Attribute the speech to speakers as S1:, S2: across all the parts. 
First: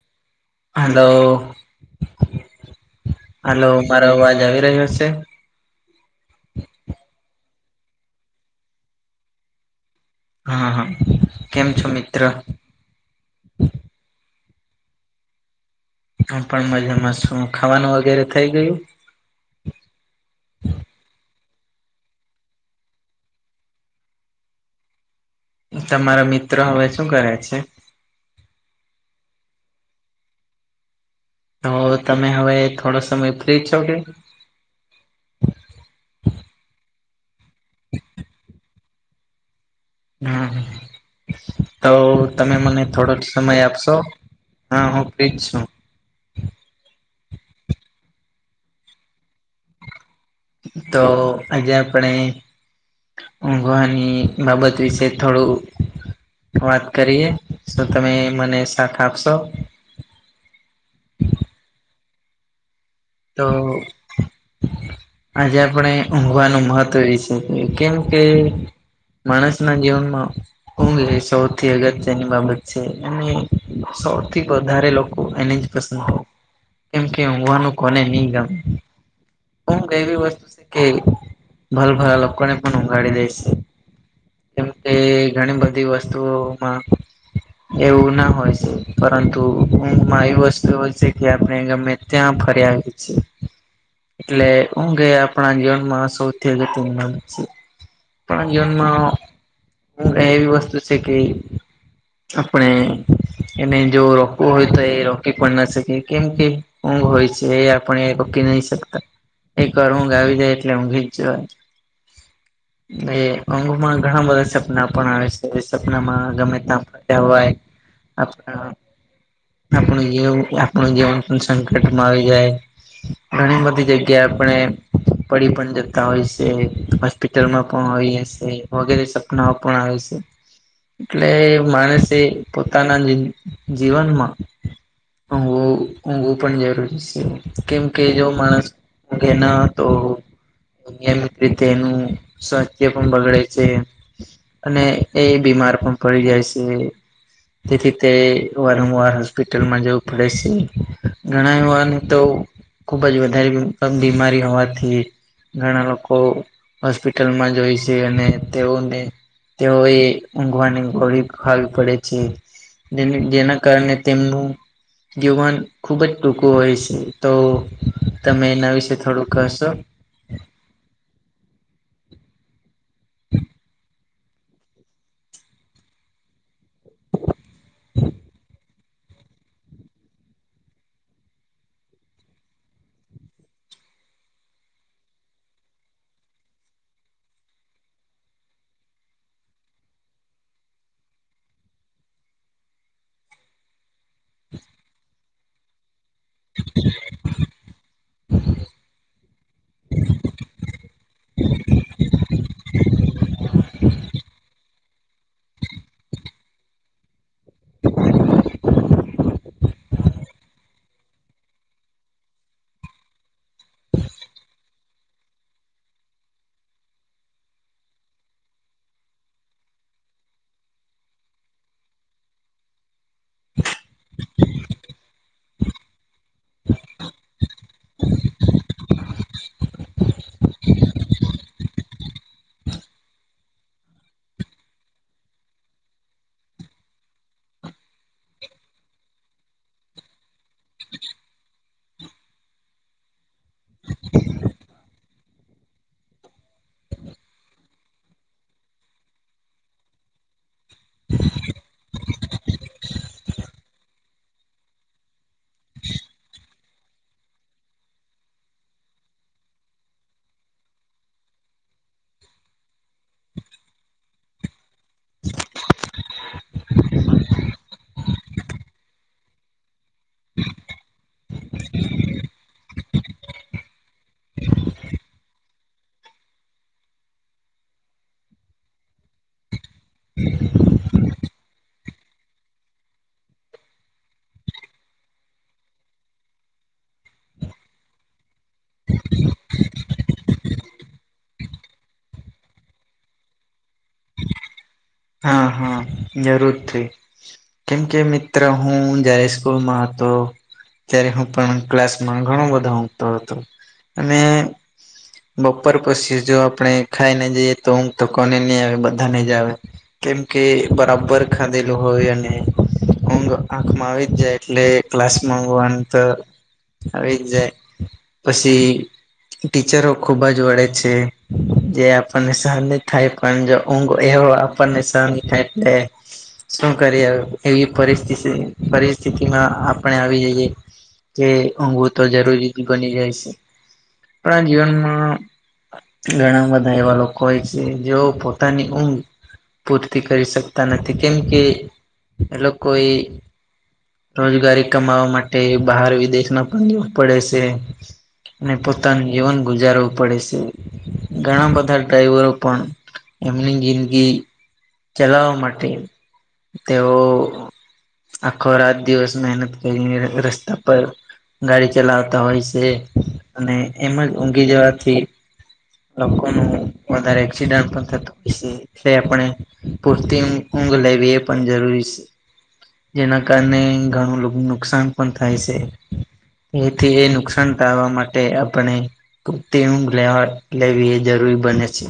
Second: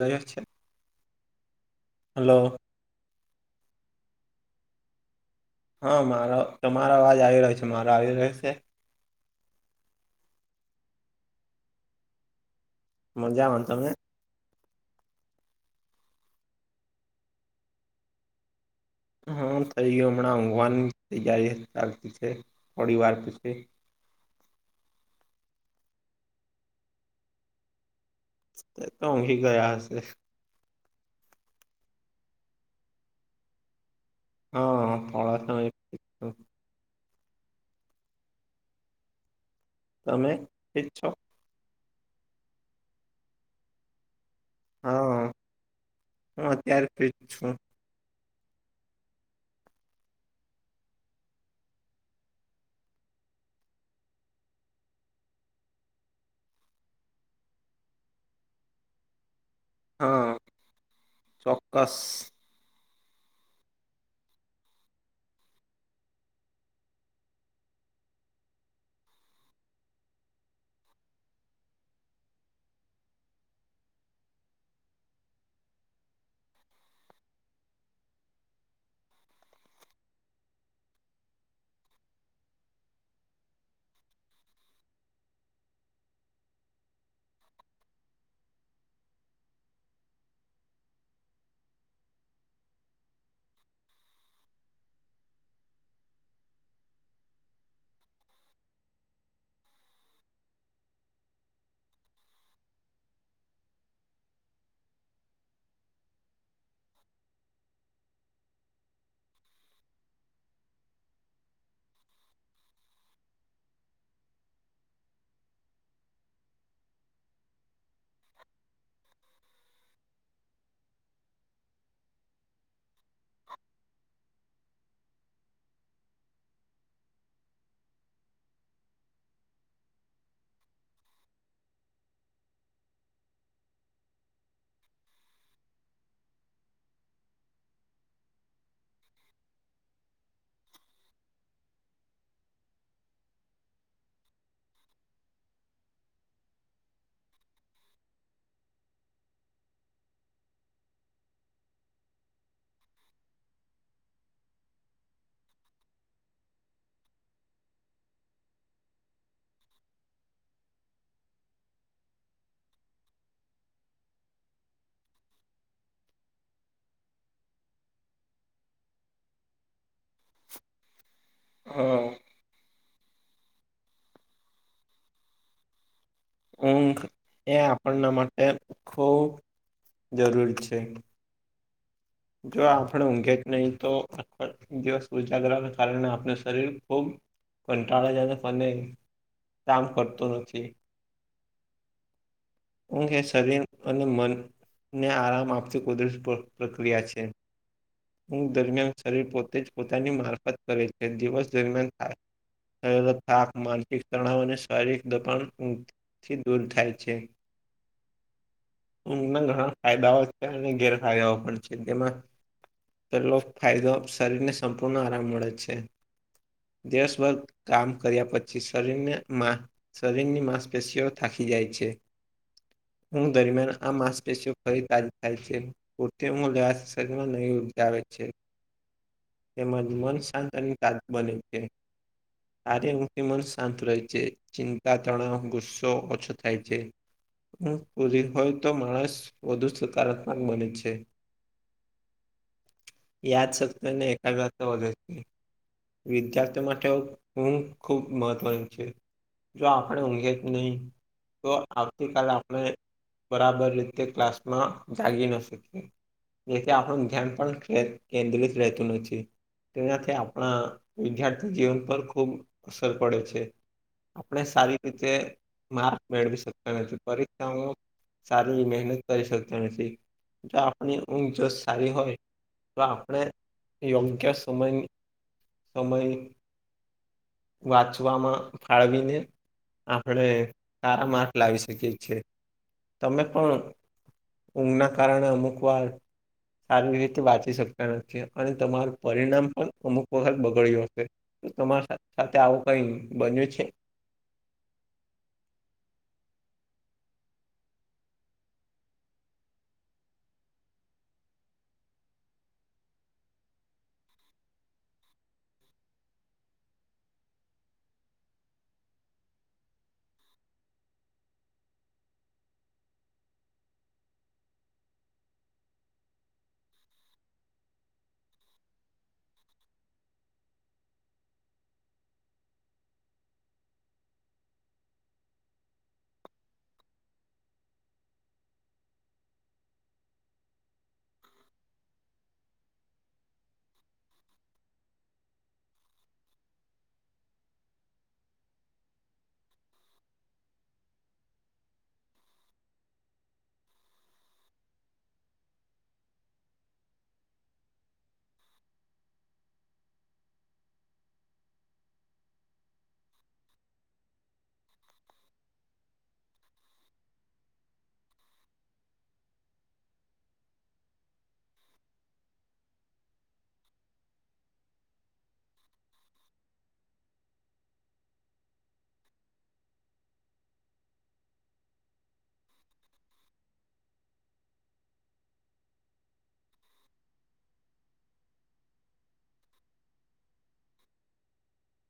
S1: રિયાઠ છે
S2: hello
S1: hello
S2: hello મારો અવાજ આવી રહ્યો છે.
S1: હા મારો તમારો અવાજ આવી રહ્યો છે મારો આવી રહ્યો છે.
S2: હા હા કેમ છો મિત્ર
S1: મજામાં તમે?
S2: હું પણ મજામાં શું ખાવાનું વગેરે થઈ ગયું
S1: હા થ‌ઈ ગયું હમળા ઊંઘવાની તૈયારી છે થોડી વારે પછી
S2: તમારો મિત્રો હવે શું કરે છે?
S1: તે તો ઉંધી ગયા હશે
S2: તો તમે હવે થોડો સમય ફ્રી છો કે?
S1: હા પળ તમે
S2: હમ
S1: ફ્રી જ છો
S2: તો તમે મને થોડોક સમય આપશો. હા હું ફ્રીઝ છું.
S1: હું અત્યારે ફ્રીજ છું.
S2: તો આજે આપણે ઉઘવાની બાબત વિશે થોડું વાત કરીએ તો તમે મને સાથ આપશો.
S1: હા ચોક્કસ.
S2: તો આજે આપણે ઊઘવાનું મહત્ત્વ એ છે કેમ કે માણસના જીવનમાં ઊંઘ એ સૌથી અગત્યની બાબત છે, અને સૌથી વધારે લોકો એને કેમ કે હોવાનું કોને નહી ગમે. હ એવી વસ્તુ છે કે ભલ ભલા લોકોને પણ ઊંઘાડી દઈશ જેમ કે ઘણી બધી વસ્તુઓમાં એવું ના હોય છે, પરંતુ ઊંઘમાં એ વસ્તુ હોય છે, કે આપણે ગમે ત્યાં ફરયાદ છે. એટલે હુંઘે આપણા જીવનમાં સૌથી અગત્યની બાબત છે. પણ જીવનમાં ઊંઘ એવી વસ્તુ છે કે આપણે એને જો રોકવું હોય તો એ રોકી પણ ના શકે કેમ કેમ ઊંઘ હોય છે એ આપણે રોકી નહી શકતા એક વાર ઊંઘ આવી જાય એટલે ઊંઘીજ જવાય એ કોંગમાં ઘણા બધા સપના પણ આવે છે, એ સપનામાં ગમે તા વાય આપણા આપણું જેવ આપણું જીવન પણ સંકટમાં આવે ઘણી બધી જગ્યા આપણે-મ પડી પણ જતા હોય છે, હોસ્પિટલમાં પણ હોય હશે વગેરે. [unintelligible] એટલે માણસે પોતાના જીવનમાં ઊંઘવું ઊંઘું પણ જરૂરી છે. કેમ કે જો માણસ ઊઘે ના હતો. નિયમિત રીતે એનું સ્વાસ્થ્ય પણ બગડે છે. અને એ બીમાર પણ પડી જાય છે. તેથી તે વારંવાર હોસ્પિટલમાં જવું પડે છે, ઘણા વાર તો ખુબ જ વધારે બીમારી હોવાથી. ઘણા લોકો હોસ્પિટલમાં જોય છે, અને તેઓને તેઓ એ ઊંઘવાની ગોળી ખાવી પડે છે. જેની જેના કારણે તેમનું જીવન ખુબજ દુઃખ તું હોય છે, તો તમે એના વિશે થોડુંક કશો.
S1: હા. ઊંઘ એ આપણના માટે ખૂબ જરૂરી છે. જો આપણે ઊંઘે જ નહીં તો દિવસ ઉજાગ્રા કારણે આપણ શરીર ખૂબ કંટાળે જને મને કામ કરતું નથી. ઊંઘ એ શરીર અને મનને આરામ આપતી કુદરત પ્ર ક્રિયા છે. ઊઘ દરમિયાન શરીર પોતેજ પોતાની મારફત કરે છે દિવસ દરમિયાન થાક થયેલો થાક માનસિક તણાવ અને શારીરિક દબાણ થી દૂર થાય છે. ઊંઘ ના ઘણા ફાયદાઓ છે, અને ગેરફાયદાઓ પણ છે. તેમાં પેલો ફાયદો શરીરને સંપૂર્ણ આરામ મળે છે. દિવસ ભર કામ કર્યા પછી શરીરને મા શરીરની માંસપેશીઓ થાકી જાય છે. ઊંઘ દરમિયાન આ માંસ પેશીઓ ફરી તારી છે. તેવું લેવાથી શરીરમાં નવી ઉર્જા આવે છે. તેમજ મન શાંત અને તર્ક બને છે. કાર્ય વૃતિ મન શાંત રહી છે. ચિંતા તણાવ ગુસ્સો ઓછો થાય છે. ઊંઘ પૂરી હોય તો માણસ વધુ સકારાત્મક બને છે યાદ સત્તાને એકાગ્રતા વધે છે વિદ્યાર્થીઓ માટે ઊંઘ ખૂબ મહત્વની છે જો આપડે ઊઘીએ જ નહી તો આવતીકાલે આપણે બરાબર રીતે ક્લાસમાં જાગી ને સુઈએ. જેથી આપણું ધ્યાન પણ કેન્દ્રિત રહેતું નથી તેનાથી આપણા વિદ્યાર્થી જીવન પર ખૂબ અસર પડે છે આપણે સારી રીતે માર્ક મેળવી શકતા નથી પરીક્ષામાં સારી મહેનત કરી શકતા નથી જો આપણે આપણી ઊંઘ જો સારી હોય તો આપણે યોગ્ય સમયની સમય વાંચવામાં ફાળવીને આપડે તારા મા લાવી શકીએ છીએ તમે પણ ઊંઘના કારણે અમુક એક વાર સારી રીતે વાંચી શકતા નથી અને તમારું પરિણામ પણ અમુક વખત બગડ્યું હશે તમારા સાથે આવું કઈ બન્યું છે
S2: હા હા જરૂર થઈ કેમ કે મિત્ર હું જય સ્કૂલમાં હતો ત્યારે હું પણ ક્લાસમાં ઘણો બધા તો હતો અને બપોર પછી જો આપણે ખાઈ ને જઈએ તો ઊંઘ તો કોને નહી આવે બધા ને જ આવે કેમ કે બરાબર ખાધેલું હોય અને ઊંઘ આંખમાં આવી જ જાય એટલે ક્લાસ માં હોવાનું તો આવી જ જાય પછી ટીચરો ખુબ જ વળે છે જે આપણને સહન થાય પણ જો ઊંઘ એવો ને સહન થાય એટલે શું કરી એવી પરિસ્થિતિમાં પરિસ્થિતિમાં આપણે આવી જઈએ કે ઊંઘું તો જરૂરી જ બની જાય છે પણ આ જીવનમાં ઘણા બધા એવા લોકો હોય છે જેઓ પોતાની ઊંઘ પૂરતી કરી શકતા નથી કેમ કે એ લોકો એ રોજગારી કમાવા માટે બહાર વિદેશના પણ ભાગવું પડે છે અને પોતાનું જીવન ગુજારવું પડે છે ઘણા બધા ડ્રાઈવરો પણ એમની જિંદગી ચલાવા માટે તેઓ આખો રાત દિવસ મહેનત કરીને રસ્તા પર ગાડી ચલાવતા હોય છે અને એમાં જ ઊંઘી જવાથી લોકો નુ વધારે એક્સિડન્ટ પણ થતું હોય છે તે આપણે પૂરતી ઊંઘ લેવી એ પણ જરૂરી છે જેના કારણે ઘણું લોકો નુકસાન પણ થાય છે એથી એ નુકસાન ટાળવા માટે આપણે પૂરતી ઊંઘ લેવા લેવી એ જરૂરી બને છે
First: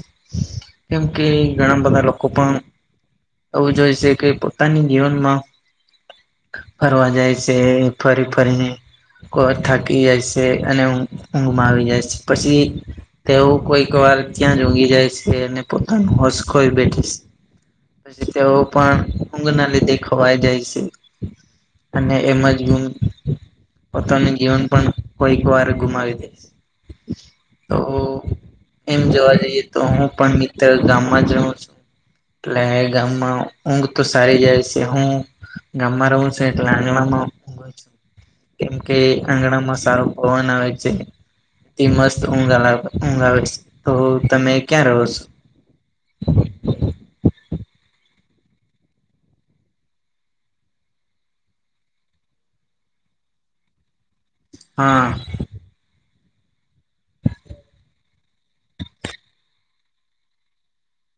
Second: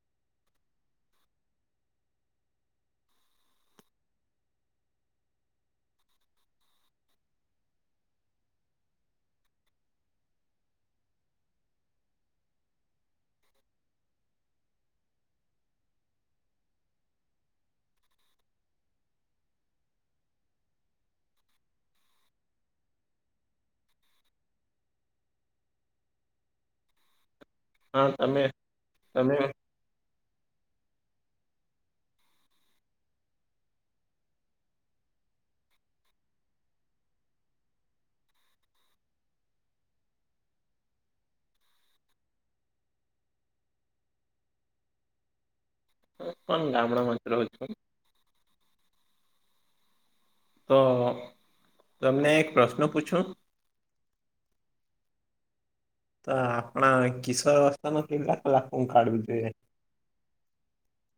S2: કેમ કે ઘણા બધા લોકો પણ એવું જોઈ છે કે પોતાની જીવનમાં ફરવા જાય છે ફરી ફરીને થાકી જાય છે અને ઊંઘમાં આવી જાય છે પછી તેવું કોઈક વાર ક્યાં ઉંઘી જાય છે અને પોતાનું હોસ ખોઈ બેઠી છે. પછી તેઓ પણ ઊંઘ ના લીધે ખવાઈ જાય છે. અને એમ જ હુ પોતાનું જીવન પણ કોઈક વાર ગુમાવી દેસ
S1: [inaudible]
S2: તો
S1: તમે
S2: એમ જોવા
S1: તમે
S2: જઈએ તો હું પણ મિત્ર ગામમાં જ રહું છું. એટલે ગામમાં ઊંઘ તો સારી જાય છે હું. ગામમાં રવું છે એટલે આંગલામાં કેમ કે આંગણામાં સારો પવન આવે છે. તે મસ્ત ઊંઘા ઊંઘ આવે છે તો તમે ક્યાં રહો છો?
S1: હું પણ ગામડા મા જ રહુ છું. તો તમને એક પ્રશ્ન પૂછું.
S2: હા
S1: તો આપણા કિશોર વવસ્થા મ કેટલા કલાક ઊંઘ કાઢવી જોઈએ.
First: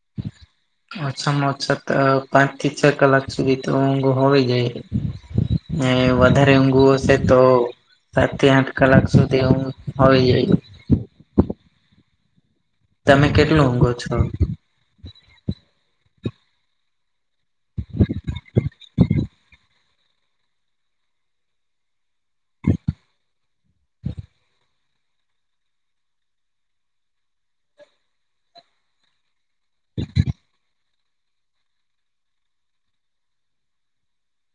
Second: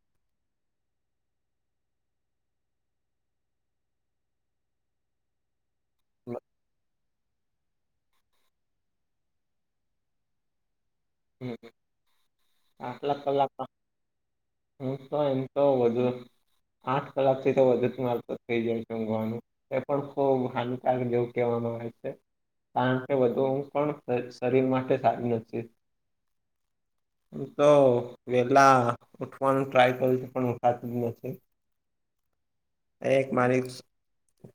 S1: [inaudible]
S2: છામાં ઓછા પાંચ થી છ કલાક સુધી તો ઊઘ હોવી જોઈએ. ને વધારે ઊંઘું હશે તો સાત થી આઠ કલાક સુધી ઊંઘ હો જાય
S1: હમ હ
S2: તમે કેટલું ઊંઘો છો?
S1: હું તો એમ તો વધુ આઠ કલાક થી તો વધુ જ મારતો થઈ જાય છે ઊઘવાનું, એ પણ ખુબ હાનિકાર જેવું કહેવાવામાં આવેય છે. કારણ કે વધુ ઊંઘ પણ શરીર માટે સારું નથી. હું તો વેલા ઉઠવાનું ટ્રાય કરું છું પણ ઉઠાતું જ નથી. આ એક મારી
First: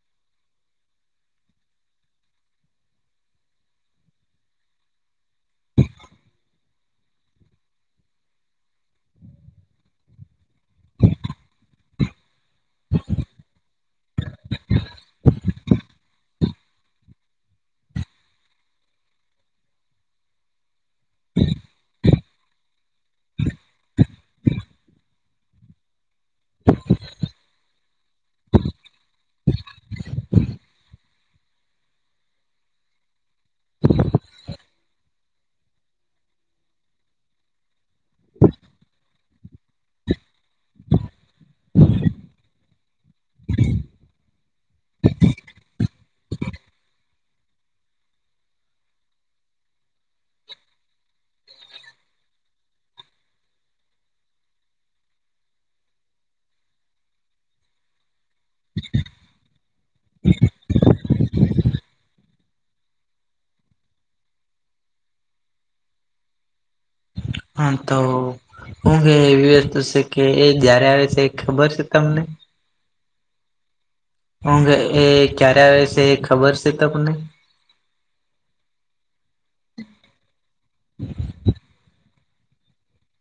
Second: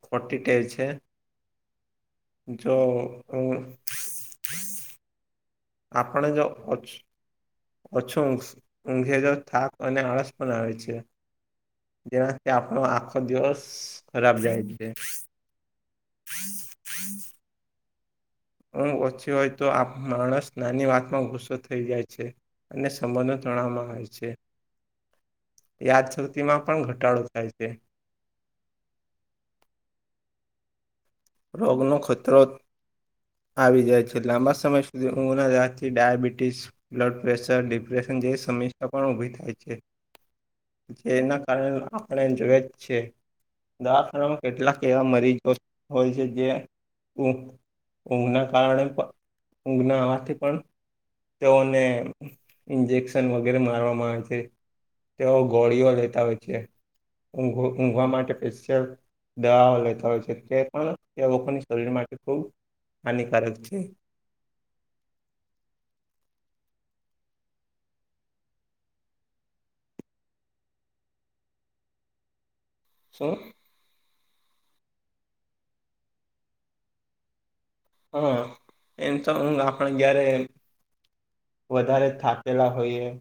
S1: ખોટી ટેર છે. જો હ આપણે જો ઓછ ઓછું ઊંઘે થાક અને આળસ પણ આવે છે. જેના કે આપણો આખો દિવસ ખરાબ જાય છે. [unintelligible] ઊંઘ ઓછી હોય તો આ માણસ નાની વાતમાં ગુસ્સો થઈ જાય છે. અને સંબંધો જણાવવામાં આવે છે યાદ છ માં પણ ઘટાડો થાય છે. રોગ્ નો ખત્રોત આવી જાય છે, લાંબા સમય સુધી હું ના જાતથી ડાયાબિટીસ બ્લડ પ્રેશર ડિપ્રેશન જેવી સમસ્યા પણ ઉભી થાય છે. જે એના કારણે આપણે એ જોયએ જ છે. દવાખાનામાં કેટલાક એવા મરીજો હોય છે જે ઊંઘના કારણે પણ ઊંઘ ના આવવાથી પણ તેઓને ઇન્જેક્શન વગેરે મારવામાં આવે છે. તેઓ ગોળીઓ લેતા હોય છે ઊંઘ ઊંઘવા માટે સ્પેશિયલ દવા લેતા હોય છે કે એ લોકોની શરીર માટે ખૂબ હાનિકારક છે.
S2: હા તો હું કે એવી વસ્તુ છે કે એ જયારે આવે છે એ ખબર છે તમને
S1: સો
S2: હ એ ક્યારે આવે છે એ ખબર છે તમને
S1: હા એમ તો હું આપણ જયારે વધારે થાકેલા હોઈએ.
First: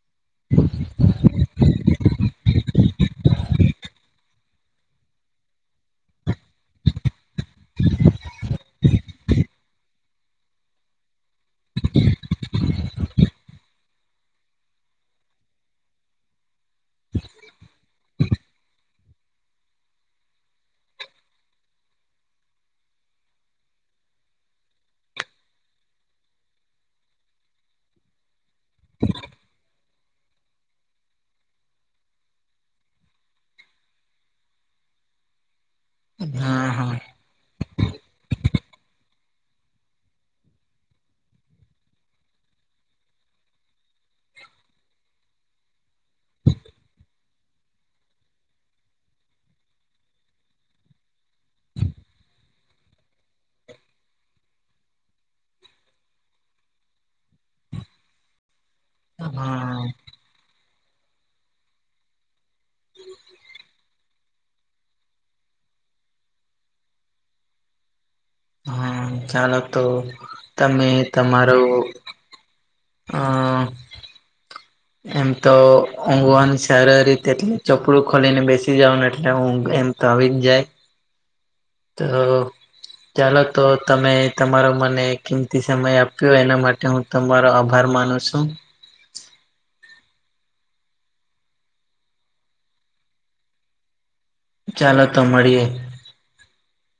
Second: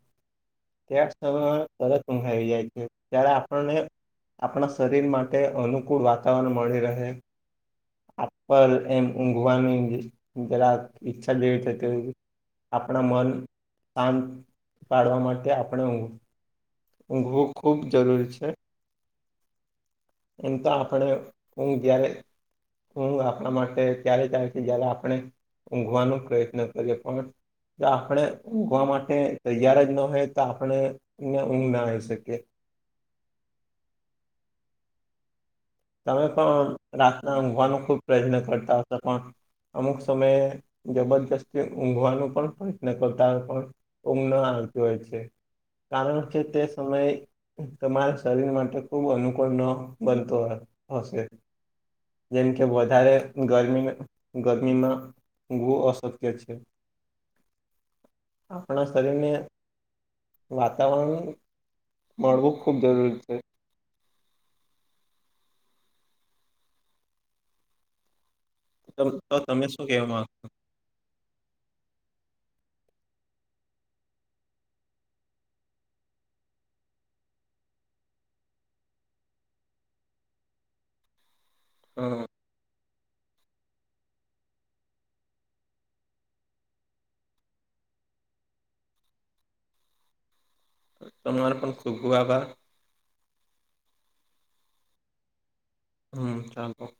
S1: ત્યા સમમાં તરત ઊઘ આવી જાય છે ત્યારે આપણને આપણા શરીર માટે અનુકૂળ વાતાવરણ મળી રહે. આપલ એમ ઊંઘવાની ગલાક ઈચ્છા દઈવી છે તે આપણા મન શાંત પાડવા માટે તે આપણે ઊંઘ ઊંઘવું ખૂબ જરૂરી છે એમ તો આપણે હું જારે હું આપણા માટે ત્યારે તારથી જય્યારે આપણે ઊંઘવાનો પ્રયત્ન કરીએ પણ જો આપણે ઊંઘવા માટે તૈયાર જ ના હોય તો આપણે ઊંઘ ના આવીઈ શકીએ તમે પણ
S2: હા હા.
S1: રાતના ઊંઘવાનો ખુબ પ્રયત્ન કરતા હતા પણ અમુક સમયે જબરજસ્તી ઊંઘવાનો પણ પ્રયત્ન કરતા પણ ઉમ આવત હોય છે કારણ કે તે સમયે તમારા શરીર માટે ખૂબ અનુકૂળ ન બનતો હશે જેમ કે વધારે ગરમી ગરમીમાં ગુ અશક્ય છે આપણા શરીરને
S2: હા
S1: વાતાવરણ મળવું ખૂબ જરૂરી છે
S2: હા
S1: તમ
S2: ચાલ
S1: તમે
S2: તો
S1: શું કેવા માંગો
S2: તમે તમારો અ
S1: [inaudible]
S2: એમ તો ઊંઘવાનું સારી રીતે એટલી ચપલું ખોલીને બેસી જાવ ને એટલે ઊંઘ એમ ત આવીન જાય તો
S1: હમ
S2: ચાલો તો તમે તમારો મને કિંમતી સમય આપ્યો એના માટે હું તમારો આભાર માનું છું
S1: સોર પણણ શુભ આભાર
S2: ચાલો તો મળીએ
S1: હમ ચાલતોો